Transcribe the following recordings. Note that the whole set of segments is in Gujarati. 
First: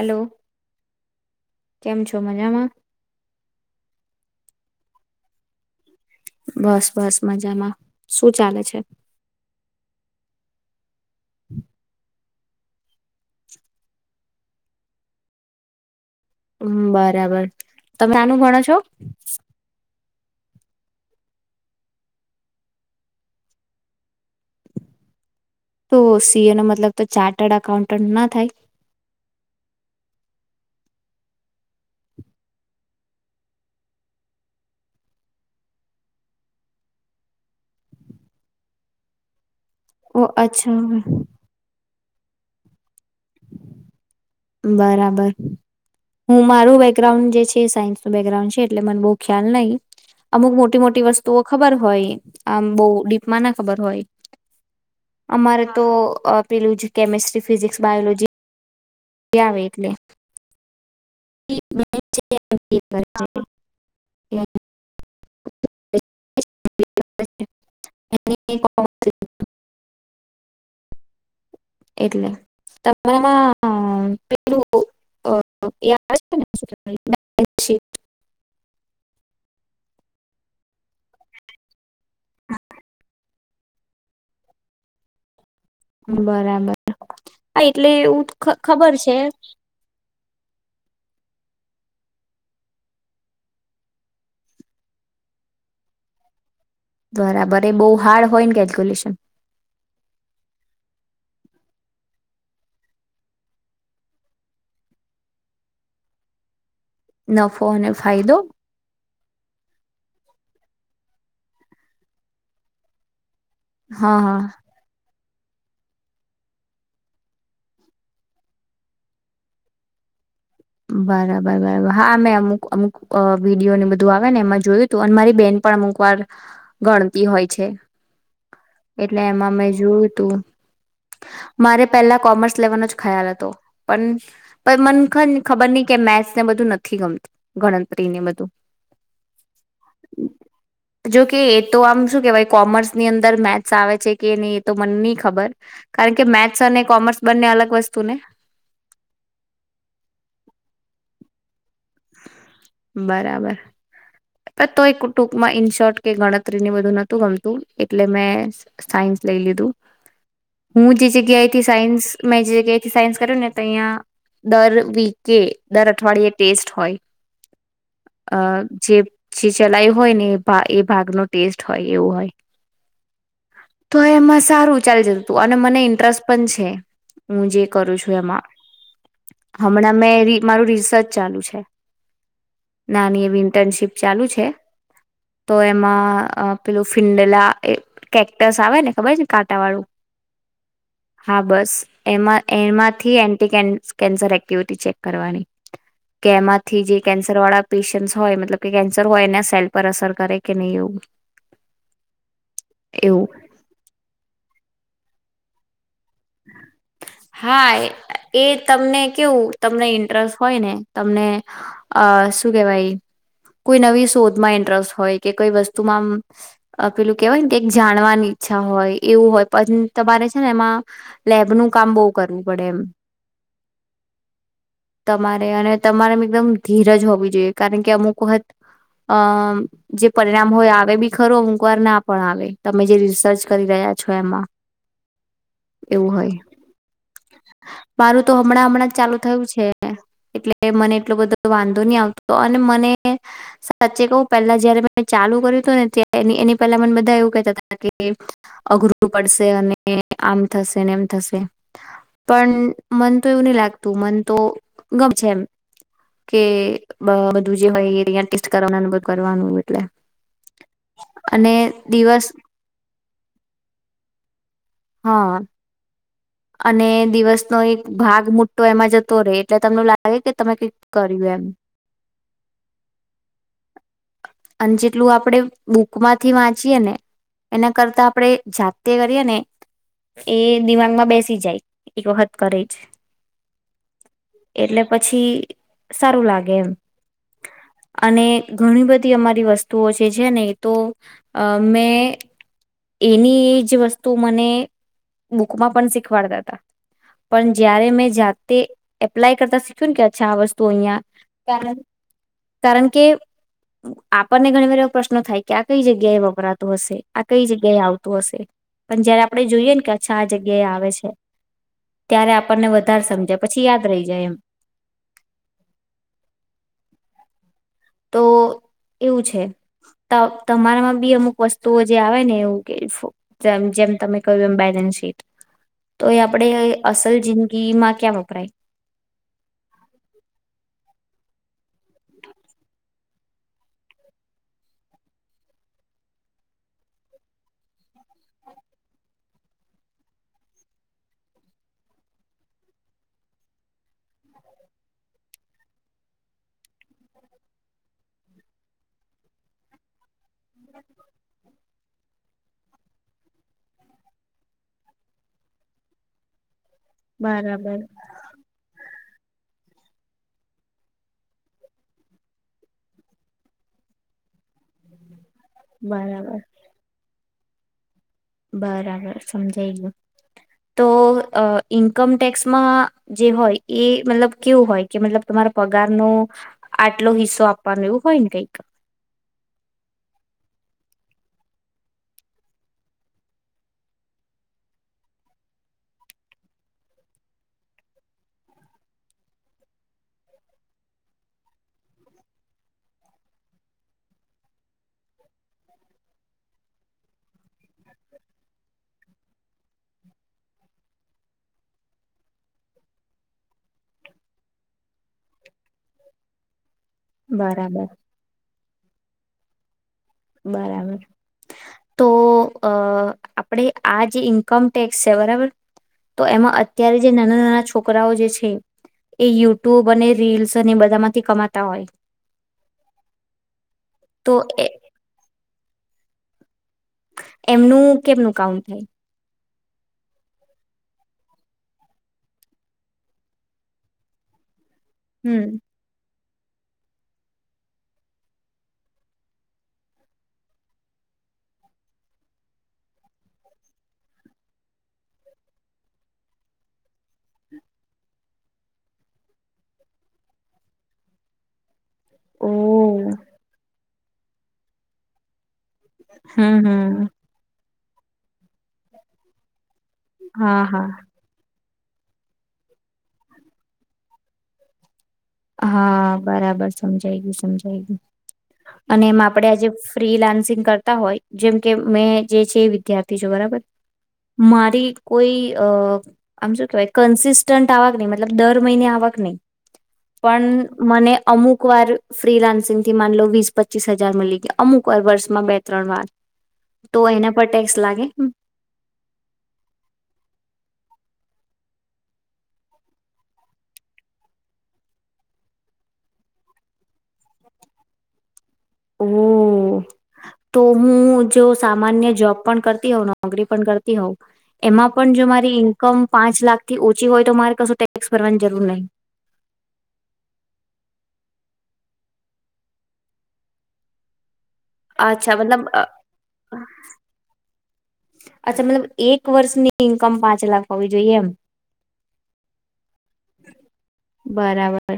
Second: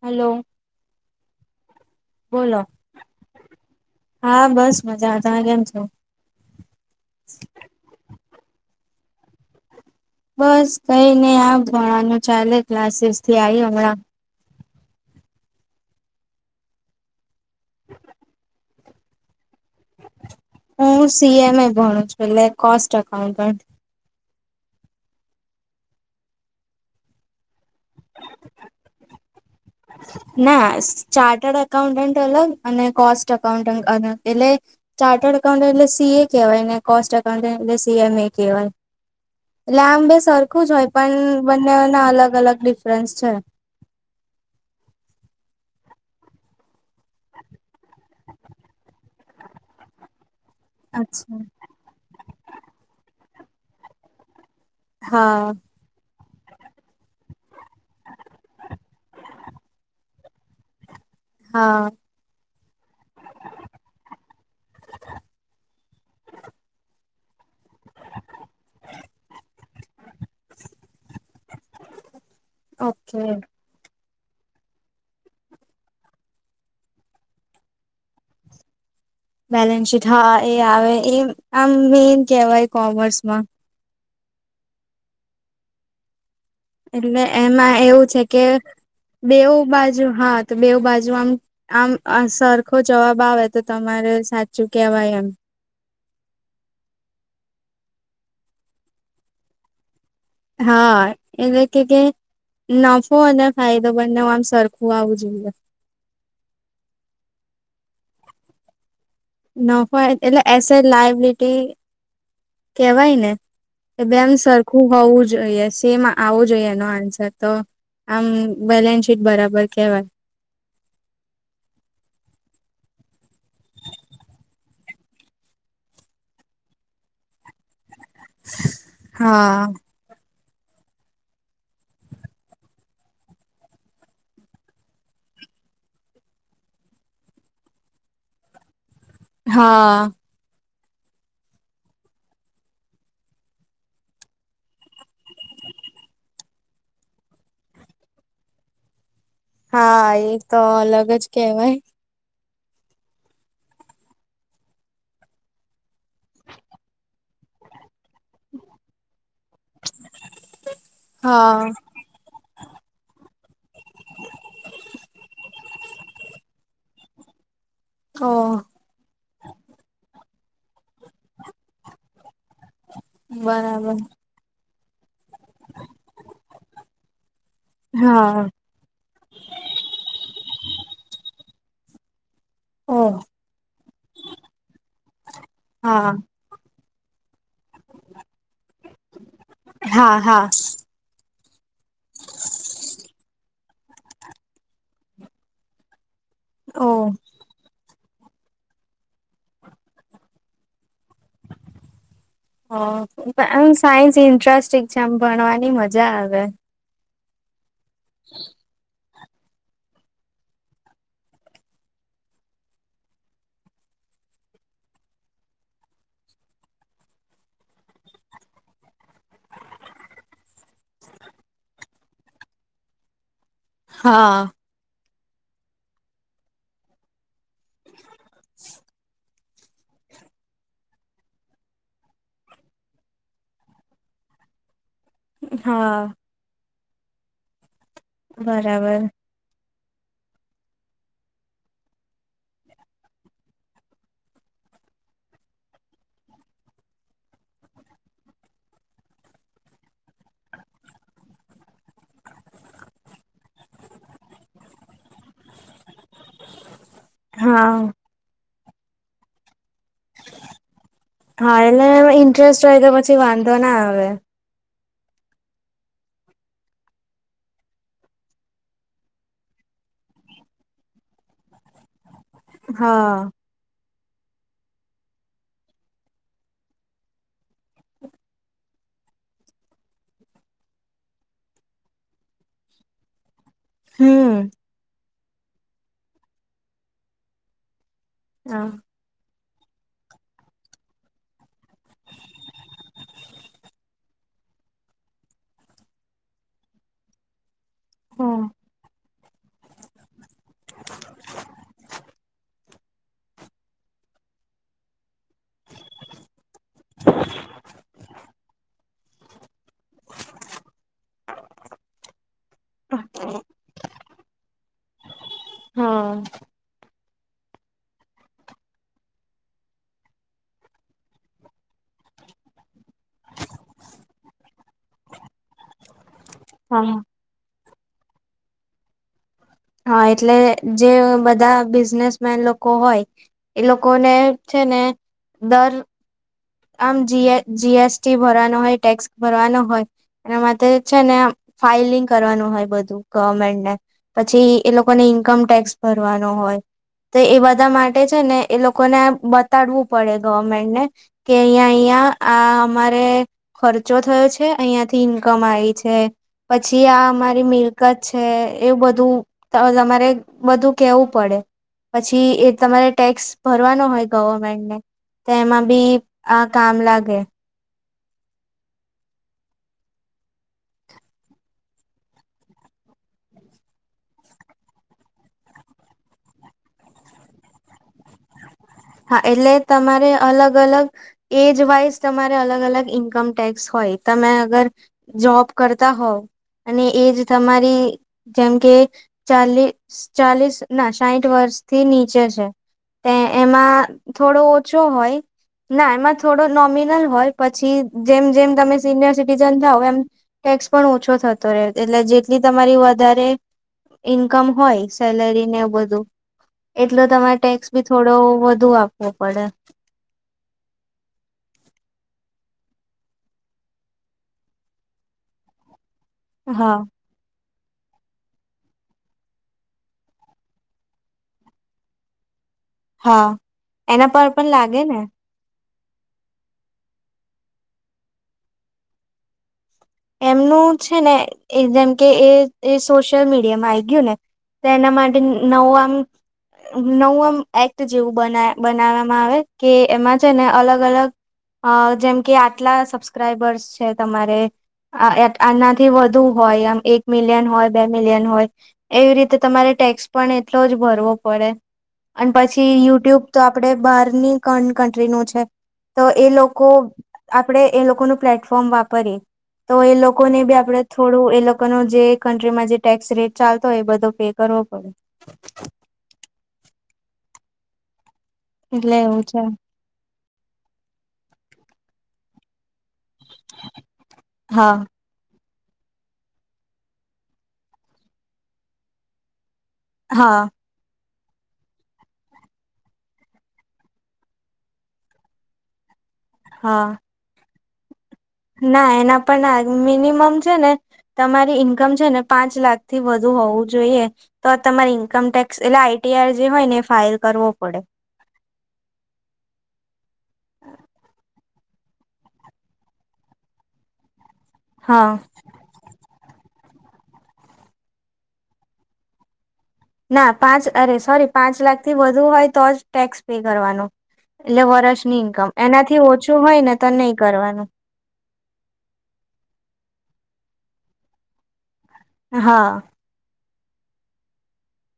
[inaudible] હલો કેમ છો બોલો મજામાં? [inaudible] હા બસ મજા [unintelligible] કેમ છો? બસ બસ મજામાં શું ચાલે છે? બસ કઈ નહી આ ભણાનું ચાલે ક્લાસીસથી આઈ હમણા [unintelligible] બરાબર તમે [unintelligible] ભણો છો? હું સી [unintelligible] એ ભણું છુ, [unintelligible] કોસ્ટ અકાઉન્ટન. તો સી એ નો મતલબ તો ચાર્ટર્ડ અકાઉન્ટન્ટ ના થાય? ના ચાર્ટડ અકાઉન્ટન્ટ અલગ અને કોસ્ટ અકાઉન્ટન્ટ અલગ એટલે ચાર્ટર્ડ અકાઉન્ટન્ટ એટલે સી એ કહેવાય ને કોસ્ટ અકાઉન્ટન્ટ એટલે [unintelligible] એ કહેવાય. ઓ [unintelligible] સરખું અચ્છા જ હોય પણ બંને ના અલગ અલગ ડિફરન્સ છે. બરાબર હું મારું બેગ્રાઉન્ડ જે છે, એ સાયન્સ નું બેગ્રાઉન્ડ છે, એટલે મને બો ખ્યાલ [unintelligible] અમુક મોટી મોટી અચ્છા વસ્તુઓ ખબર હોય. આમ બહુ ડીપમાં ના ખબર હોય. હા અમારે તો અ પેલું, [unintelligible] કેમેિસ્ટ્રી ફિઝિક્સ બાયોલોજી [unintelligible] આવે એટલે હા [inaudible] [inaudible] એટલે [unintelligible] ઓકે પેલું [inaudible] બેલેન્સ શીટ હા એ આવે એ આમ [unintelligible] કહેવાય કોમર્સમાં. બરાબર એટલે હા એમાં એટલે એવું છે, કે ખ- ખબર છે બેવું બાજુ હા તો બેવ બાજુ આમ આમ અ સરખો જવાબ આવે તો તમારે સાચું કેવાય એમ. બરાબર એ બહુ હાર્ડ હોય ને કેલ્ક્યુલેશન? હા એટલે [unintelligible] નફો અને ફાયદો બંને આમ સરખું આવવું જોઈએ. નફો અને ફાયદો નફો એ [unintelligible] એ સે લાયબલિટી કેવાય ને? હા [unintelligible] હા સરખું હોવું જ જોઈએ સેમ આવું જોઈએ એનો આન્સર તો આમ બેલેન્સ શીટ બરાબર કેહેવાય. બરાબર બરાબર હા મેં અમુક અમુક વિડીયોને બધું આવે ને એમાં જોયું તું અને મારી બેન પણ અમુક વાર ગણતી હોય છે. એટલે એમાં હા મેં જોયું તું મારે પેલા કોમર્સ લેવાનો જ ખ્યાલ હતો પણ મન ખબર નહ કે મેથસ ને બધું નથી ગમતું ગણતરી ને. બધું હા જોકે એ તો આમ શું કેહેવાય કોમર્સ ની અંદર મેથ્સ આવે છે, કે નહી એ તો મને નહી ખબર કારણ કે મેથ્સ અને કોમર્સ બંને અલગ વસ્તુ ને હા એ તો અલગ જ કેહેવાય. બરાબર તો એક ટુંકમાં ઈન શોર્ટ કે ગણતરી ની બધું નતું ગમતું એટલે મેં સાયન્સ લઈ લીધું હું જે જગ્યાએથી હા સાયન્સ મેં જે જગ્યાએથી સાયન્સ કર્યો ને તો અહીંયા દર વીકે દર અઠવાિયે ટેસ્ટ [unintelligible] અ ઓ જે જે ચલાયું હોય ને [inaudible] ભાગ ન ટેસ્ટ હોય એવું હોય બરાબર તો એમાં સારું ચાલ [unintelligible] તો અને મને ઇન્ટરેસ્ટ પણ છે, હું જે કરું છું, હા એમાં હમણાં મેં મારું રિસર્ચ ચાલુ છે, ઓહ નાની એ ઇન્ટર્નશીપ ચાલુ છે, તો હા એમાં પેલું ફિંડલા એ કેક્ટસ આવે ને ખબર ને કાંટા વાળું હા હા હા બસ એમાં એમાંથી એન્ટિક [unintelligible] કેન્સર એક્ટિવિટી ચેક કરવાની. કેમાંથી જે ઓહ કેન્સર વાળા [unintelligible] હોય મતલબ કેન્સર હોય એના સેલ પર અસર કરે કે નહીં એવું [unintelligible] [inaudible] [unintelligible] એવું ભણવાની મજ જા આવે. હા એ તમને કેવું તમને ઇન્ટરેસ્ટ હોય ને તમને અ શું કેવાય કોઈ નવી શોધમાં ઇન્ટરેસ્ટ હોય કે કોઈ વસ્તુમાં પેલું કેવાય ને કે જાણવાની ઈચ્છા હોય એવું હોય પણ તમારે છે, ને એમાં [unintelligible] કામ [unintelligible] કરવું પડે એમ હા તમારે અને તમારે એકદમ ધીરજ હોવી જોઈએ કારણ કે અમુક વખત [unintelligible] જે પરિણામ હોય આવે બી ખરું અમુક વાર ના પણ આવે તમે જે રિસર્ચ કરી રહ્યા છો એમાં. હા એવું હોય. [inaudible] મારું તો હમણાં હમણાં જ બરાબર ચાલુ થયું છે. એટલે મને એટલો બધો વાંધો નહી આવતો અને મને સાચે કવ પેલા જયારે મે ચાલુ કર્યું હતું ને એની પહેલા મને બધા એવું કેતા હતા કે અઘરું પડશે અને આમ થશે ને એમ થશે પણ મન તો એવું નહી લાગતું મન તો ગમશે એમ કે બ બધું જેય હા એ કરવા અુભૂ કરવાનું હોય હા એટલે એ દિવસ ઇન્ટરેસ્ટ હોય કે પછી વાંધો ના આવે હા અને દિવસનો એક ભાગ મોટો એમાં જતો રહેે એટલે તમને લાગે કે તમે કઈક કર્યું એમ હા અને જેટલું આપણેે બુકમાંથી વાંચીએ ને એના કરતા આપણેે જાતે કરીએ ને એ દિમાગમાં બેસી સી જાય એક વખત કરે છે હમ એટલે પછી પછી સારું લાગે એમ અને હા ઘણી બધી અમારી વસ્તુ તો જે છે ને તો અ મેં એની એ જ વસ્તુ મને બુકમાં પણ શીખવાડતા હતા પણ જયારે મેં હ હા જાતે એપ્લાય કરતા શીખ્યું કે્છા આ વસ્તુ અહ કારણ કે આપણને ઘણી વાર એવ પ્રશ્નો થાય કે આ કઈ જગ્યા એ વપરાતું હશે કઈ જગ્યાએ આવતું હશે પણ જયારે આપડે જોઈએ ને કે અચ્છા આ જગ્યા એ આવે છે ત્યારે આપણને વધારે સમજાય પછી યાદ રહી જાય એમ હા તો એવું છે તમારામાં બી અમુક વસ્તુઓ જે આવે ને એવું કે જેમ તમે કહ્યું એમ બેલેન્સ શીટ તો એ આપણેે હા અસલ જિંદગી હમાં ક અભિપ્રાય હા એટલે જે બધા બિઝનેસમેન લોકો હોય એ લોકોને છે ને દર આમ જીએ જીએસટી ભરવાનો હોય ટેક્સ ભરવાનો હોય એના માટે છે ને ફાાઈલિંગ કરવાનું હોય બધું ગવર્મેન્ટને પછી એ લોકોને ઈન્કમ ટેક્સ ભરવાનો હોય તો એ બધા માટે છે ને એ લોકોને બતાડવું પડે ગવમેન્ટને કે અહિયાં અહિયાં આ અમારે ખર્ચો થયો છે અહંથી ઇન્કમ આવી છે પછી આ અમારી બરાબર મિલકત છે એવું બધું બધું કેવું પડે પછી એ તમારે ટેક્સ ભરવાનો હોય ગવર્મેન્ટ ને તેમાં બી બરાબર આ કામ લાગે બરાબર સમજાય ગું તો ઈન્કમ ટેક્સમાં જે હોય એ મતલબ કેવું હોય કે મતલબ તમારો પગાર ન આટલો હિસ્સો આપવાનો એવું હોય ને કઈક હા એટલે તમારે અલગ અલગ એજ વાઇઝ તમારે અલગ અલગ ઈન્કમ ટેક્સ હોય તમે અગર જોબ કરતા હોવ અને એજ તમારી જેમ કે ચાલીસ ચાલીસ ના સાહીઠ વર્ષથી નીચે છે એમાં થોડો ઓછો હોય ના એમાં થોડો નોમિનલ હોય પછી જેમ જેમ તમે સિનિયર સિટીઝન થ હો એમ ટેક્સ પણ ઓછો થતો રહે એટલે જેટલી તમારી વધારે ઈન્કમ હોય સેલરીને ું એટલે તમારે ટેક્સ બી બરાબર થોડું તો વધુ આપવો પડે બરાબર તો અ આપડે આ જે ઇન્કમ ટેક્સ છે બરાબર તો એમાં હા અત્યારે જે નાના નાના છો છોકરાઓ જે છે, એ યુટ્યુબ અને રીલ્સ અને બધામાંથી કમાતા હોય. હા, એના પર તો પણ એ લાગે ને. એમનું કેમનું કાઉન્ટ થાય? એમનું છે ને એ જેમ કે એ એ સોશિયલ મીડિયામાં આવી ગયું ને. તો એના માટે હમ નવું આમ નવ આમ એક્ટ જેવું બ બનાવવામાં આવે, કે એમાં છે ને અલગ અલગ અ જેમ કે આટલા સબસ્ક્રાઈબર્સ છે તમારે આ આનાથી વધુ હોય, આમ એક મિલિયન હોય, બે મિલિયન હોય, એવી રીતે તમારે ટેક્સ પણ એટલોજ ભરવો પડે અને પછી હમ યુટ્યુબ તો આપડે બહાર ની કો કન્ટ્રીનું છે. તો એ લોકો હમ આપડે એ લોકોનું પ્લેટફોર્મ વાપરીએ તો એ લોકો ને બી હા આપડે હા થોડું એ લોકો કનો જે કન્ટ્રીમાં જે ટેક્સ રેટ ચાલતો હોય એ બધો પે કરવો પડે. સમજાય ગયું, સમજાય ગયું. એટલે અને એમ એવું છે આપડે આજે ફ્રી લાન્સિંગ કરતા હોય, જેમ કે મેં જે છે એ વિધાર્થી છું બરાબર, હા મારી કોઈ અહ આમ શું કેહેવાય કન્સિસ્ટન્ટ આવક નઈ, મતલબ દર મહિને આવક નઈ હા પણ મને અમુક વાર ફ્રી લાન્સિંગથી માનલો વીસ પચીસ હજાર મળી ગયા, અમુક વાર વર્ષમાં બે ત્રણ વાર હા તો એના પટ ટેક્સ લાગે? ના એના પણ ના, મિનિમમ છે ને તમારી ઈન્કમ છે ને પાંચ લાખ થી વધુ હોવું જોઈએ, તો આ તમારે ઈન્કમ ટેક્સ એટલે આઈ ટી આર જે હોય ને એ ફાઇલ કરવો પડે. ઓહ! તો હું જો સામાન્ય જોબ પણ કરતી હોવ, નોકરી પણ કરતી હોવ એમાં પણ હા જો મારી ઈન્કમ પાંચ લાખ થી ઓછી હોય તો મારે કશું ટેક્સ ભરવાની જરૂર નહીં. ના પાંચ, અરે સોરી, પાંચ લાખ થી વધુ હોય તો જ ટેક્સ પે કરવાનો. એટલે વરસ ની અચ્છા ઇન્કમ, મતલબ અ એનાથી ઓછું હોયને તો નહીં કરવાનું. અચ્છા મતલબ, એક વર્ષની ઈન્કમ પાંચ લાખ હોવી જોઈએ એમ? હા. બરાબર.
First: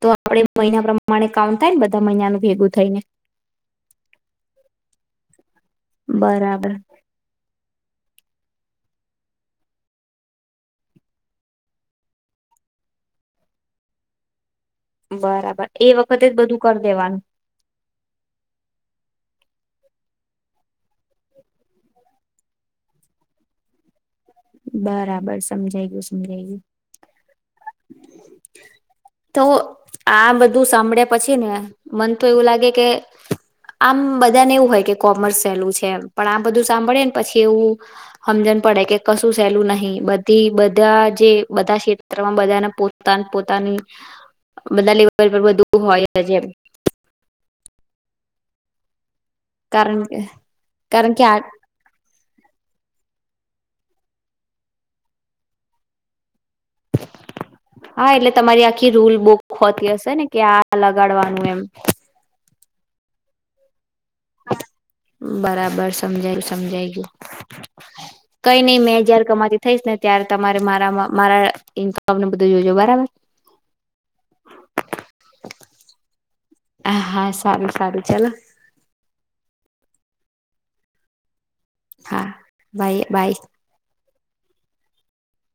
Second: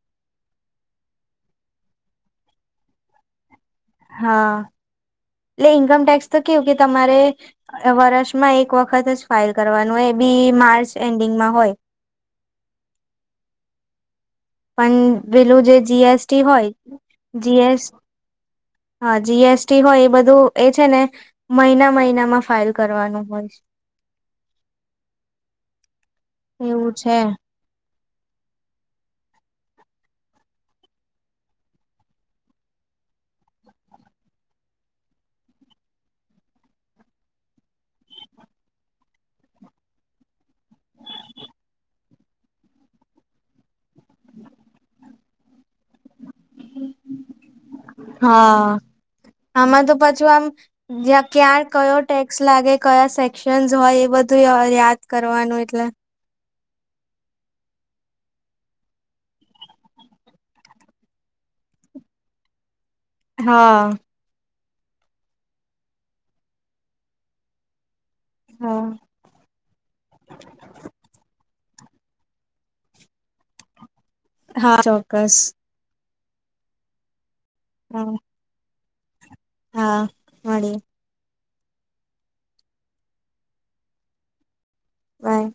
તો આપડે મહિના પ્રમાણે કાઉન્ટ થાય ને બધા મહિનાનું ભેગું થઈને? હા. એટલે ઈન્કમ ટેક્સ તો કેવું બરાબર કે તમારે વરસમાં એક વખત જ ફાઇલ કરવાનું હોય, એ બી માર્ચ એન્ડિંગમાં હોય. પણ પેલું બરાબર જે એ વખતે જ જીએસટી બધું હોય કરી દેવાનું જીએસ હા જીએસટી હોય એ બધું એ છે ને મહિના મહિનામાં ફાઈલ કરવાનું હોય છે. બરાબર સમજાય ગું સમજાય ગયું. એવું છે તો આ બધું સાંભળ્યા પછી ને મન તો એવું લાગે કે આમ બધાને એવું હોય કે કોમર્સ સહેલું છે પણ આ બધું સાંભળે ને પછી એવું સમજણ પડે કે કશું સહેલું નહી બધી બધા જે બધા ક્ષેત્રમાં બધાને પોતા પોતાની બધા લેવલ પર બધું. મોય જેમ હા. આમાં તો કે પછું આમ કારણ કે આ જ્યાં ક્યા ઓક્શન હોય એ બધું યાદ કરવાનું એટલે હા એટલે તમારી આખી રૂલ બુક હોતી હશે ને કે આ લગાડવાનું એમ. હા. બરાબર સમજાયુ સમજાઈ ગયું. કઈ હા નહી મેં જયાર કમાતી થઈશ ને ત્યારે તમારે મારામાં મારા [unintelligible] બધું જોજો બરાબર. હા ચોક્કસ. હાશ. સારું સારું હા ચાલો. હા મળી. હા બાય બાય. બાય.